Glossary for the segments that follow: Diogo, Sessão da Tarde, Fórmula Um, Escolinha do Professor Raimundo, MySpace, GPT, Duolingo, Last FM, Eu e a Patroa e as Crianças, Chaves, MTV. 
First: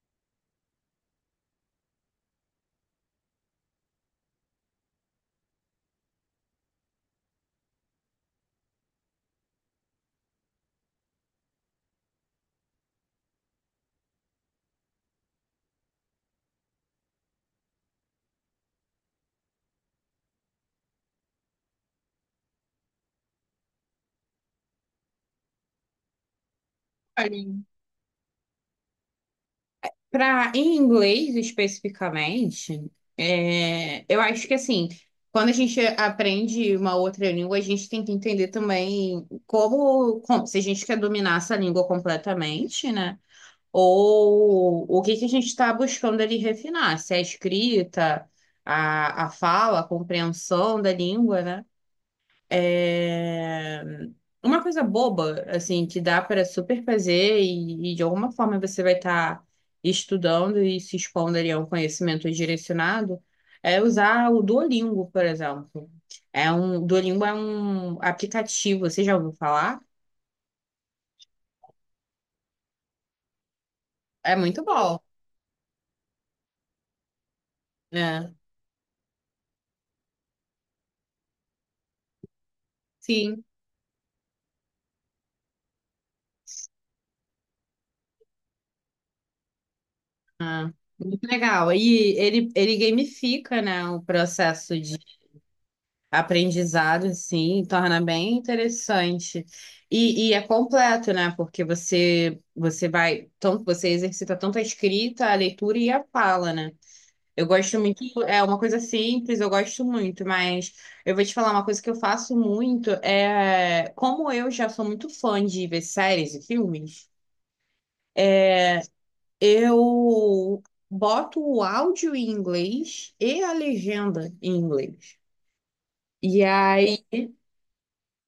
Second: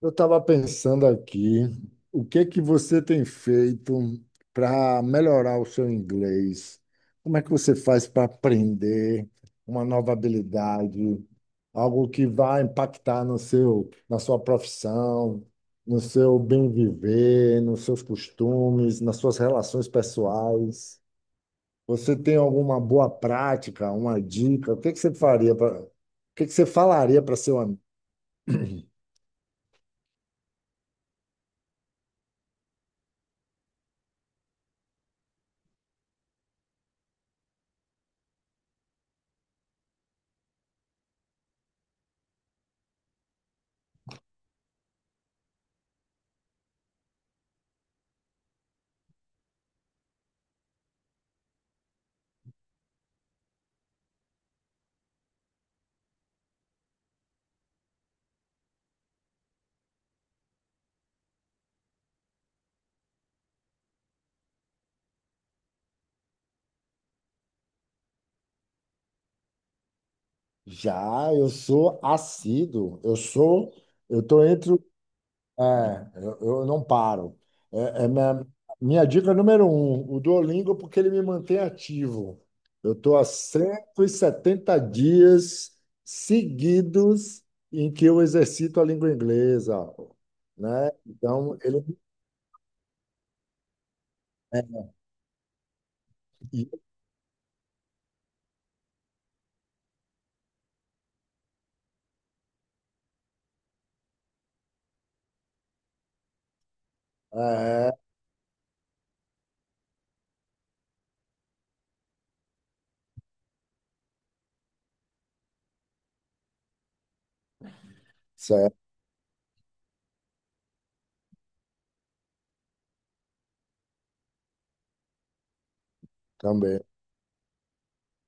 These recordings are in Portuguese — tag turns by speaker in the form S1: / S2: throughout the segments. S1: Eu estava pensando aqui, o que que você tem feito para melhorar o seu inglês? Como é que você faz para aprender uma nova habilidade, algo que vai impactar no seu, na sua profissão, no seu bem viver, nos seus costumes, nas suas relações pessoais? Você tem alguma boa prática, uma dica? O que que você faria para, o que que você falaria para seu amigo?
S2: Para em inglês especificamente, eu acho que assim, quando a gente aprende uma outra língua, a gente tem que entender também se a gente quer dominar essa língua completamente, né? Ou o que que a gente está buscando ali refinar, se é a escrita, a fala, a compreensão da língua, né? É, Uma coisa boba, assim, que dá para super fazer e de alguma forma você vai estar estudando e se expondo ali a um conhecimento direcionado, é usar o Duolingo, por exemplo. Duolingo é um aplicativo, você já ouviu falar?
S1: Já, eu sou assíduo, eu sou, eu
S2: É
S1: estou
S2: muito
S1: entre, o-
S2: bom,
S1: é, eu não paro. É, é
S2: né?
S1: minha, minha dica número um, o Duolingo, porque ele me mantém ativo. Eu estou há
S2: Sim.
S1: 170 dias seguidos em que eu exercito a língua inglesa,
S2: Ah,
S1: né?
S2: muito
S1: Então,
S2: legal.
S1: ele
S2: E ele gamifica, né, o processo de aprendizado, assim, torna bem interessante. E é completo, né? Porque você vai, tanto você exercita tanto a escrita, a leitura e a fala, né? Eu gosto
S1: é,
S2: muito, é uma coisa simples, eu gosto muito, mas eu vou te falar uma coisa que eu faço muito, como eu já sou muito fã de ver séries e filmes,
S1: certo,
S2: eu boto o áudio em inglês e a legenda em inglês. E
S1: também.
S2: aí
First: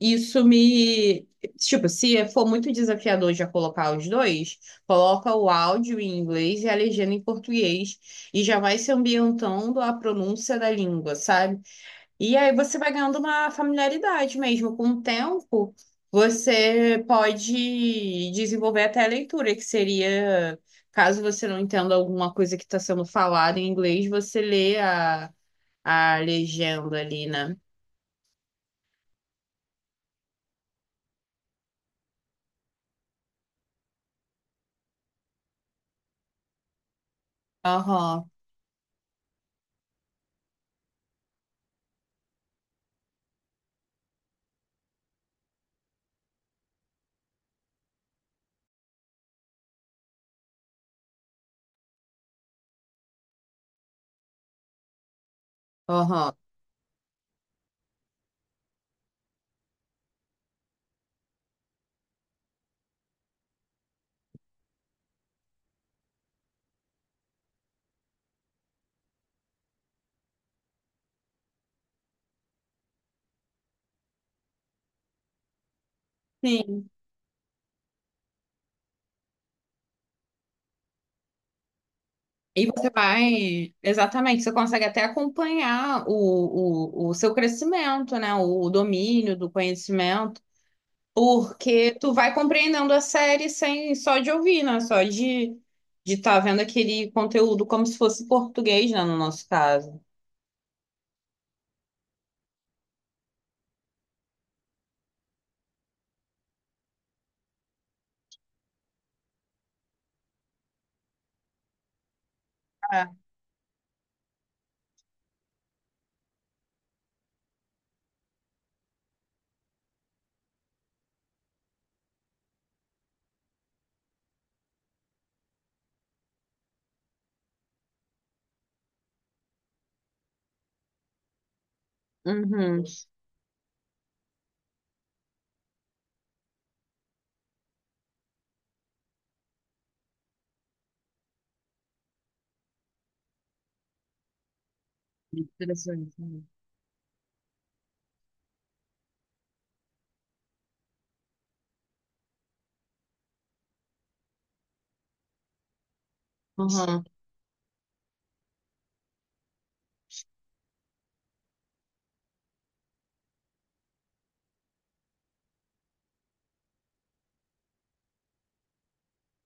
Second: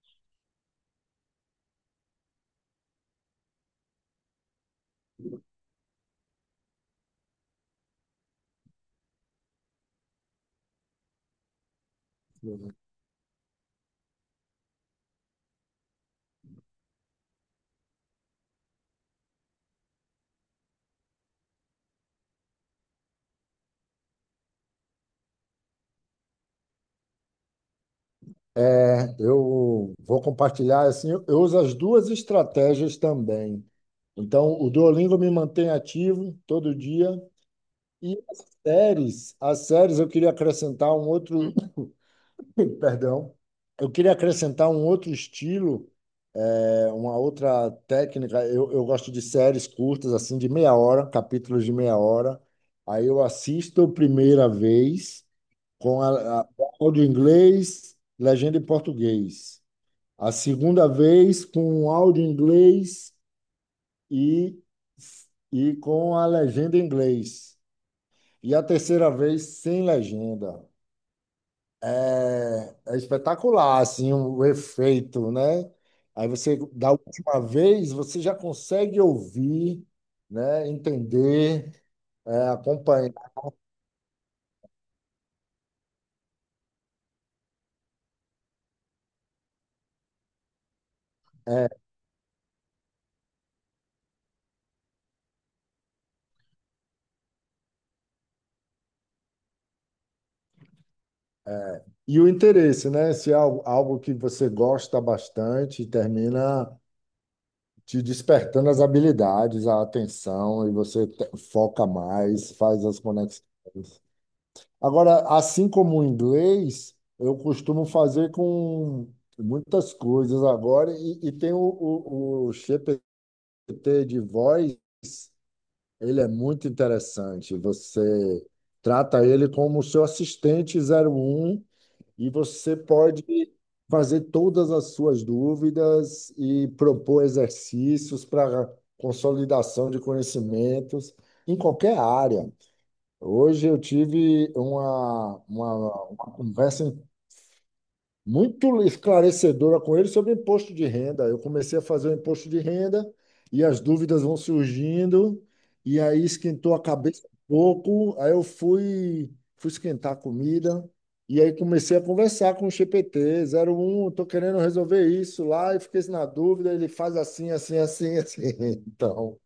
S2: Isso me. Tipo, se for muito desafiador já colocar os dois, coloca o áudio em inglês e a legenda em português e já vai se ambientando a pronúncia da língua, sabe? E aí você vai ganhando uma familiaridade mesmo. Com o tempo, você pode desenvolver até a leitura, que seria, caso você não entenda alguma coisa que está sendo falada em inglês, você lê a legenda ali, né?
S1: É, eu vou compartilhar assim, eu uso as duas estratégias também. Então, o Duolingo me mantém ativo todo dia e
S2: Aham,
S1: as séries eu queria acrescentar um outro, perdão, eu queria acrescentar um outro estilo, é, uma outra técnica. Eu gosto de séries curtas assim de meia hora, capítulos de meia hora. Aí eu assisto a primeira vez com
S2: aham.
S1: áudio em inglês, legenda em português. A segunda vez com um áudio em inglês e, e com a legenda em inglês. E a terceira vez sem legenda. É, é espetacular, assim, o efeito, né? Aí você,
S2: Sim.
S1: da última vez, você já consegue ouvir, né? Entender, é,
S2: E você
S1: acompanhar.
S2: vai, exatamente, você consegue até acompanhar o seu crescimento, né? O domínio do conhecimento,
S1: É,
S2: porque tu vai compreendendo a série sem só de ouvir, né? Só de estar vendo aquele conteúdo como se fosse português, né? No nosso caso.
S1: e o interesse, né? Se é algo, algo que você gosta bastante, termina, te despertando as habilidades, a atenção, e você foca mais, faz as
S2: Ah.
S1: conexões. Agora, assim como o inglês, eu costumo fazer com muitas coisas agora, e tem o GPT de voz, ele é muito interessante. Você trata ele como o seu assistente zero um. E você
S2: Uhum,
S1: pode fazer todas as suas dúvidas e propor exercícios para consolidação de conhecimentos em qualquer área. Hoje eu tive
S2: interessante,
S1: uma
S2: né?
S1: conversa muito esclarecedora com ele sobre imposto de renda. Eu comecei a fazer o imposto de renda e as dúvidas vão surgindo, e aí esquentou a
S2: Uhum.
S1: cabeça um pouco. Fui esquentar a comida, e aí comecei a conversar com o G P T zero um. Estou querendo resolver isso lá, e fiquei na dúvida, ele faz assim, assim, assim, assim. Então,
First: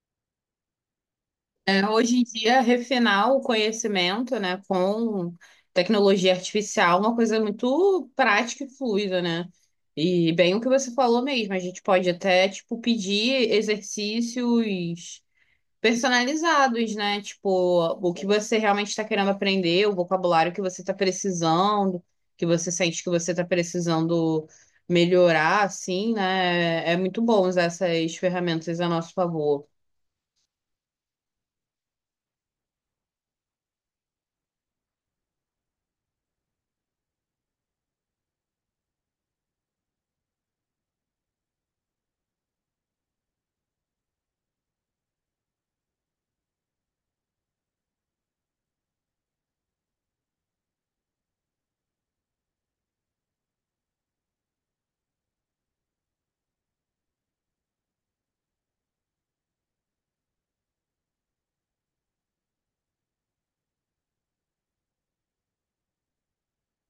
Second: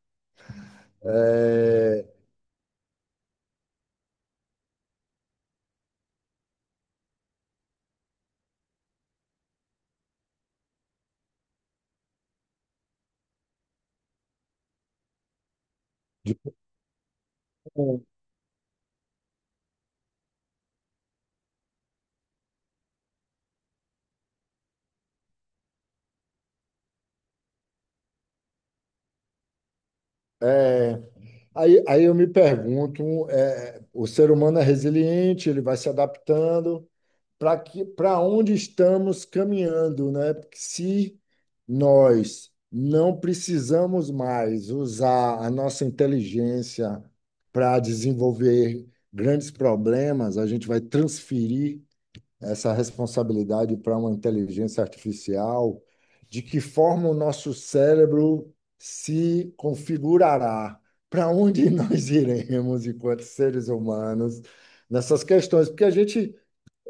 S1: é,
S2: Hoje em dia, refinar o conhecimento, né, com tecnologia artificial é uma coisa muito prática e fluida, né? E bem o que você falou mesmo, a gente pode até, tipo, pedir exercícios personalizados, né? Tipo,
S1: tipo,
S2: o que você realmente está querendo aprender, o vocabulário que você está precisando, que você sente que você está precisando melhorar, assim, né? É muito bom usar essas ferramentas a nosso favor.
S1: é, aí eu me pergunto, é, o ser humano é resiliente, ele vai se adaptando. Para que, para onde estamos caminhando, né? Porque se nós não precisamos mais usar a nossa inteligência para desenvolver grandes problemas, a gente vai transferir essa responsabilidade para uma inteligência artificial, de que forma o nosso cérebro se configurará, para onde nós iremos enquanto seres humanos nessas questões, porque a gente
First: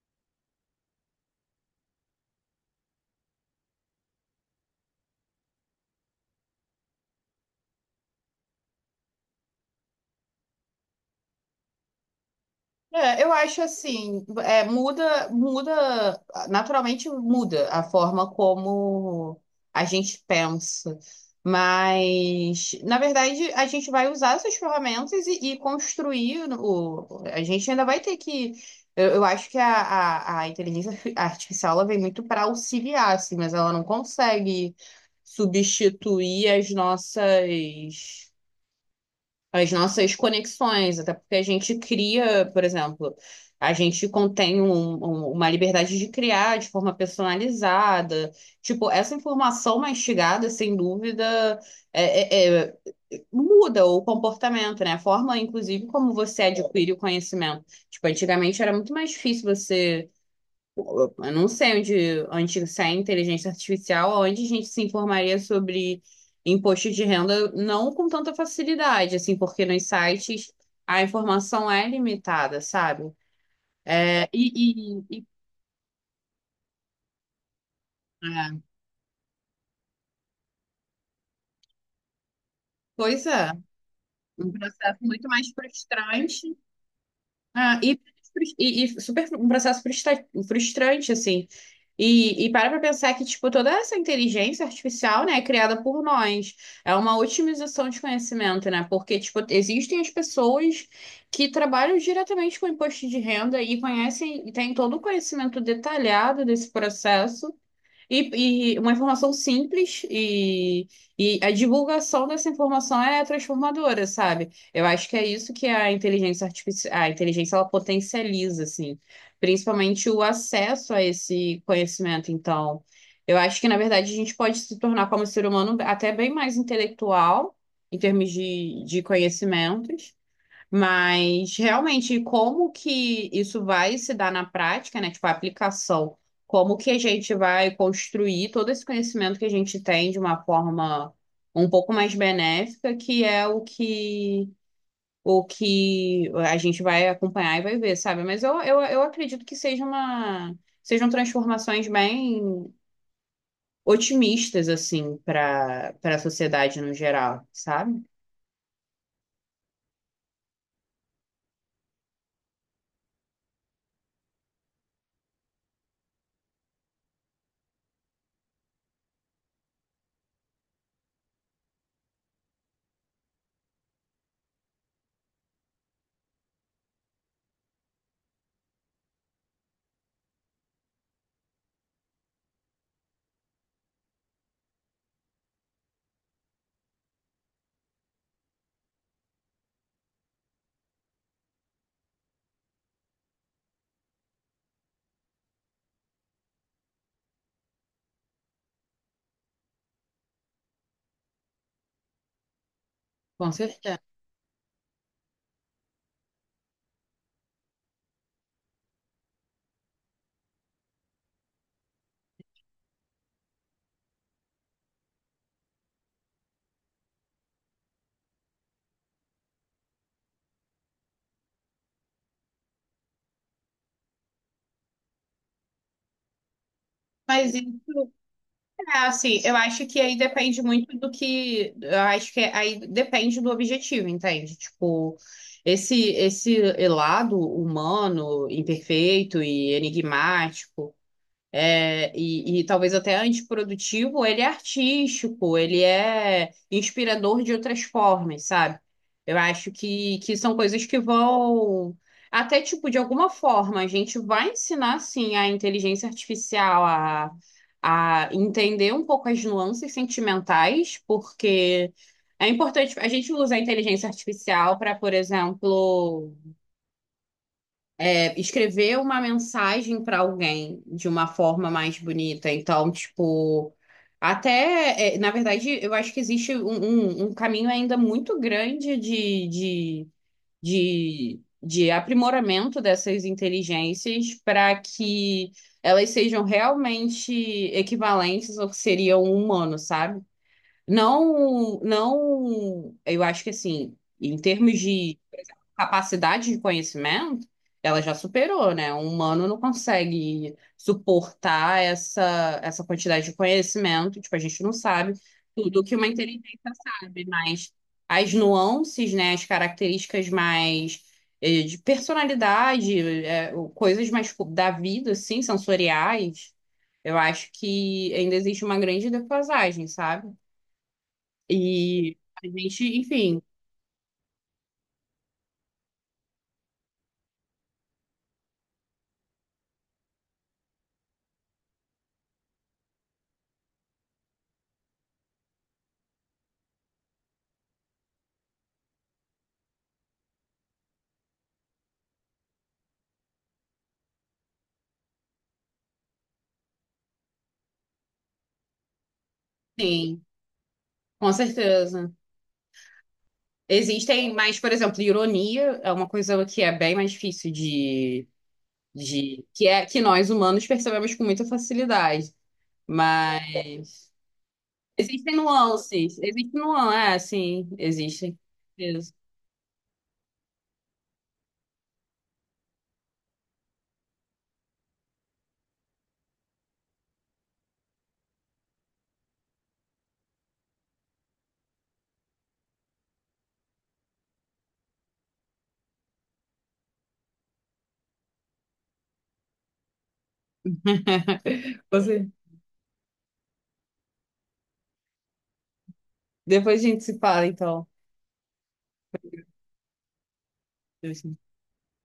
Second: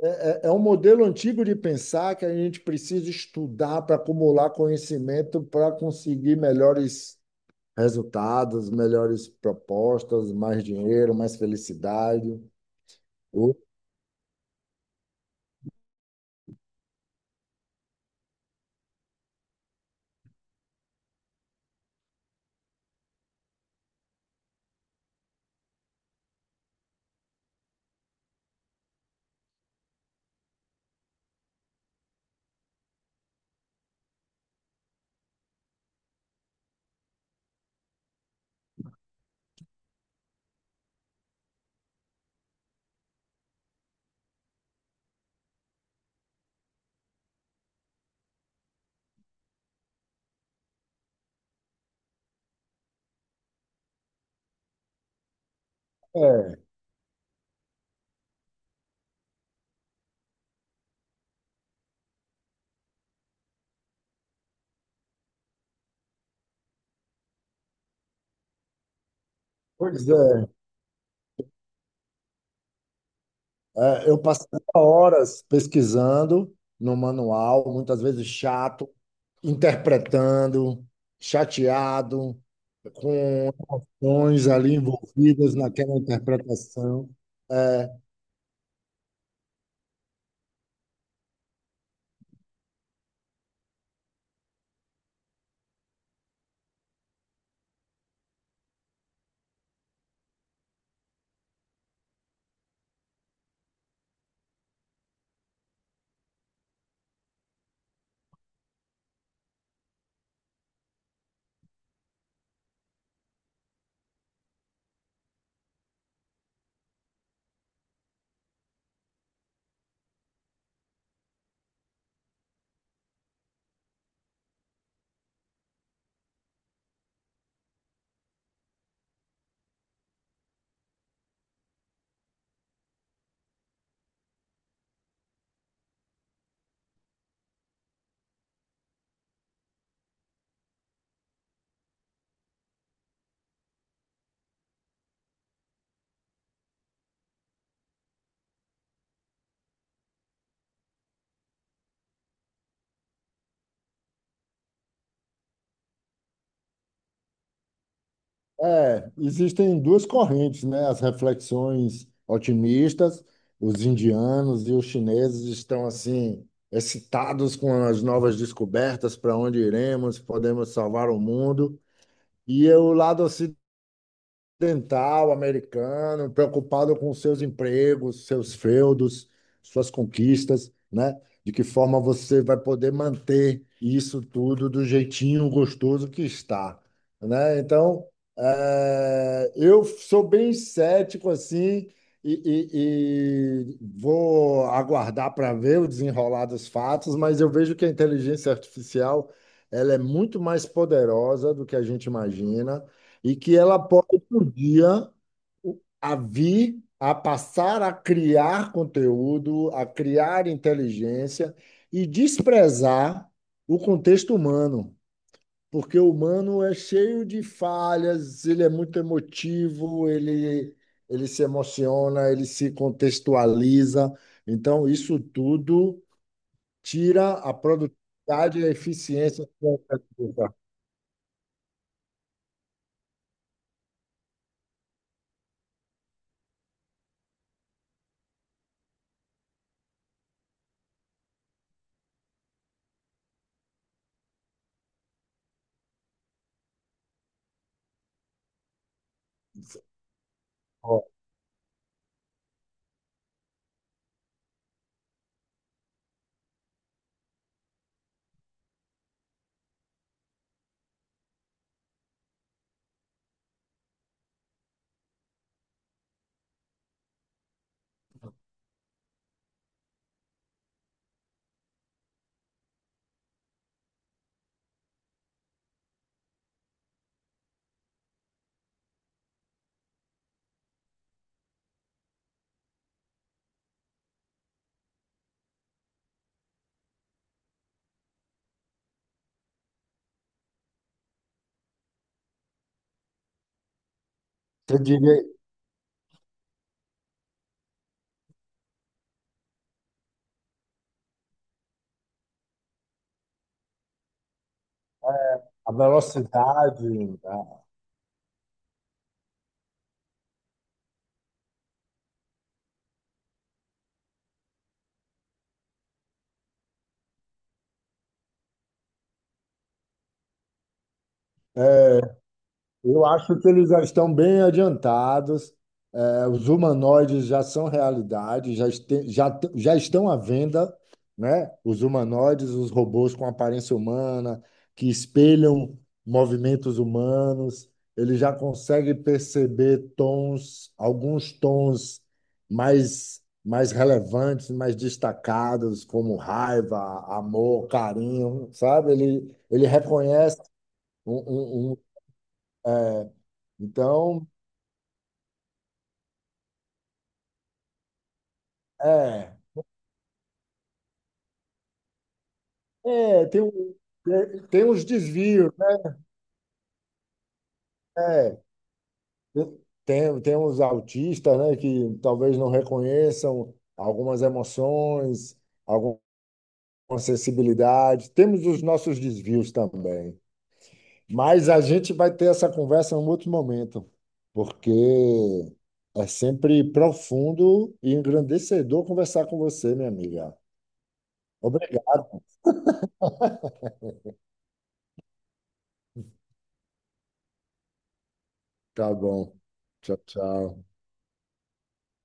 S1: é um modelo antigo de pensar que a gente precisa estudar para acumular conhecimento para conseguir melhores resultados, melhores propostas, mais dinheiro, mais felicidade.
S2: Eu
S1: O-
S2: acho assim, muda, naturalmente muda a forma como a gente pensa, mas na verdade a gente vai usar essas ferramentas e construir o, a gente ainda vai ter que, eu acho que a inteligência artificial ela vem muito para auxiliar, assim, mas ela não consegue substituir as nossas conexões, até porque a gente cria, por exemplo, a gente contém uma liberdade de criar de forma personalizada. Tipo, essa informação mastigada, sem dúvida, é- é- é- muda o comportamento, né? A forma, inclusive, como você
S1: É,
S2: adquire o conhecimento. Tipo, antigamente era muito mais difícil você eu não sei onde, onde sai a inteligência artificial, onde a gente se informaria sobre imposto de renda, não com tanta facilidade, assim, porque nos
S1: pois é.
S2: sites a informação é limitada, sabe?
S1: É, eu
S2: É,
S1: passava
S2: e, e, e-
S1: horas pesquisando no manual, muitas vezes
S2: é,
S1: chato, interpretando, chateado, com
S2: pois é,
S1: emoções
S2: um
S1: ali
S2: processo muito mais
S1: envolvidas naquela
S2: frustrante,
S1: interpretação.
S2: ah,
S1: É,
S2: e, e super, um processo frustrante, assim. E para pra pensar que, tipo, toda essa inteligência artificial, né, é criada por nós. É uma otimização de conhecimento, né? Porque, tipo, existem as pessoas que trabalham diretamente com imposto de renda e conhecem e têm todo o conhecimento detalhado desse processo. E uma informação simples e a divulgação dessa informação é transformadora, sabe? Eu acho que é isso que a inteligência artificial, a inteligência ela potencializa, assim, principalmente o acesso a esse conhecimento. Então, eu acho que na verdade a gente pode se tornar como ser humano até bem mais intelectual em termos de conhecimentos. Mas realmente, como que isso vai se dar na prática, né? Tipo, a aplicação. Como que a gente vai construir todo esse conhecimento que a gente tem de uma forma um pouco mais benéfica, que é o que a gente vai acompanhar e vai ver, sabe? Mas eu acredito que seja uma, sejam transformações bem otimistas, assim, para a sociedade no geral, sabe?
S1: é, existem duas correntes, né? As reflexões otimistas, os indianos e os chineses estão assim excitados com as novas descobertas, para onde iremos, podemos salvar o mundo. E o lado dental americano, preocupado com seus empregos, seus feudos, suas conquistas, né? De que forma você vai poder manter isso tudo do jeitinho gostoso que está, né? Então, eu sou bem cético assim e vou aguardar para ver o desenrolar dos fatos, mas eu vejo que a inteligência artificial ela é muito mais poderosa do que a gente imagina e
S2: Com
S1: que ela
S2: certeza.
S1: pode, por dia, a vir a passar a criar conteúdo, a criar inteligência e desprezar o contexto humano, porque o humano é cheio de falhas, ele é muito emotivo, ele se emociona, ele se contextualiza. Então, isso tudo tira a
S2: Mas isso.
S1: produtividade e a
S2: É, assim,
S1: eficiência,
S2: eu
S1: que
S2: acho
S1: é a
S2: que aí
S1: pessoa.
S2: depende muito do que, eu acho que aí depende do objetivo, entende? Tipo, esse lado humano, imperfeito e enigmático e talvez até antiprodutivo, ele é artístico, ele é inspirador de outras formas, sabe? Eu acho que são coisas que vão. Até, tipo, de alguma forma, a gente vai ensinar, sim, a inteligência artificial a entender um pouco as nuances sentimentais, porque é importante a gente usa a inteligência artificial para, por exemplo, escrever uma mensagem para alguém de uma forma mais bonita. Então, tipo, até, é, na verdade, eu acho que existe um caminho ainda muito grande de aprimoramento dessas inteligências para que elas sejam realmente equivalentes ao que seria um humano, sabe? Não, não, eu acho que assim, em
S1: Você
S2: termos
S1: diria
S2: capacidade de conhecimento, ela já superou, né? O humano não consegue suportar essa quantidade de conhecimento. Tipo, a gente não sabe
S1: a
S2: tudo que uma inteligência
S1: velocidade,
S2: sabe,
S1: né?
S2: mas as nuances, né? As características mais de personalidade, coisas mais tipo, da vida, assim, sensoriais, eu acho que ainda existe uma grande defasagem, sabe? E a gente,
S1: Eu acho
S2: enfim,
S1: que eles já estão bem adiantados. É, os humanoides já são realidade, já, este- já, t- já estão à venda, né? Os humanoides, os robôs com aparência humana, que espelham movimentos humanos, ele já consegue perceber tons, alguns tons mais, mais relevantes, mais destacados, como raiva, amor, carinho, sabe? Ele
S2: sim,
S1: reconhece um,
S2: com
S1: um- um
S2: certeza.
S1: é, então,
S2: Existem, mas, por exemplo, ironia é uma coisa que é bem mais difícil
S1: É,
S2: de, que é que nós humanos percebemos com muita facilidade.
S1: é, tem, um-
S2: Mas
S1: tem uns
S2: existem
S1: desvios,
S2: nuances, existe nuance, é, sim,
S1: né?
S2: existem. Isso.
S1: Tem uns autistas, né, que talvez não reconheçam algumas emoções, alguma sensibilidade. Temos os nossos desvios também. Mas a gente vai ter essa conversa em um outro momento, porque é sempre profundo e engrandecedor conversar com você, minha amiga. Obrigado.
S2: Você, depois a gente se fala, então.
S1: Tá bom. Tchau, tchau.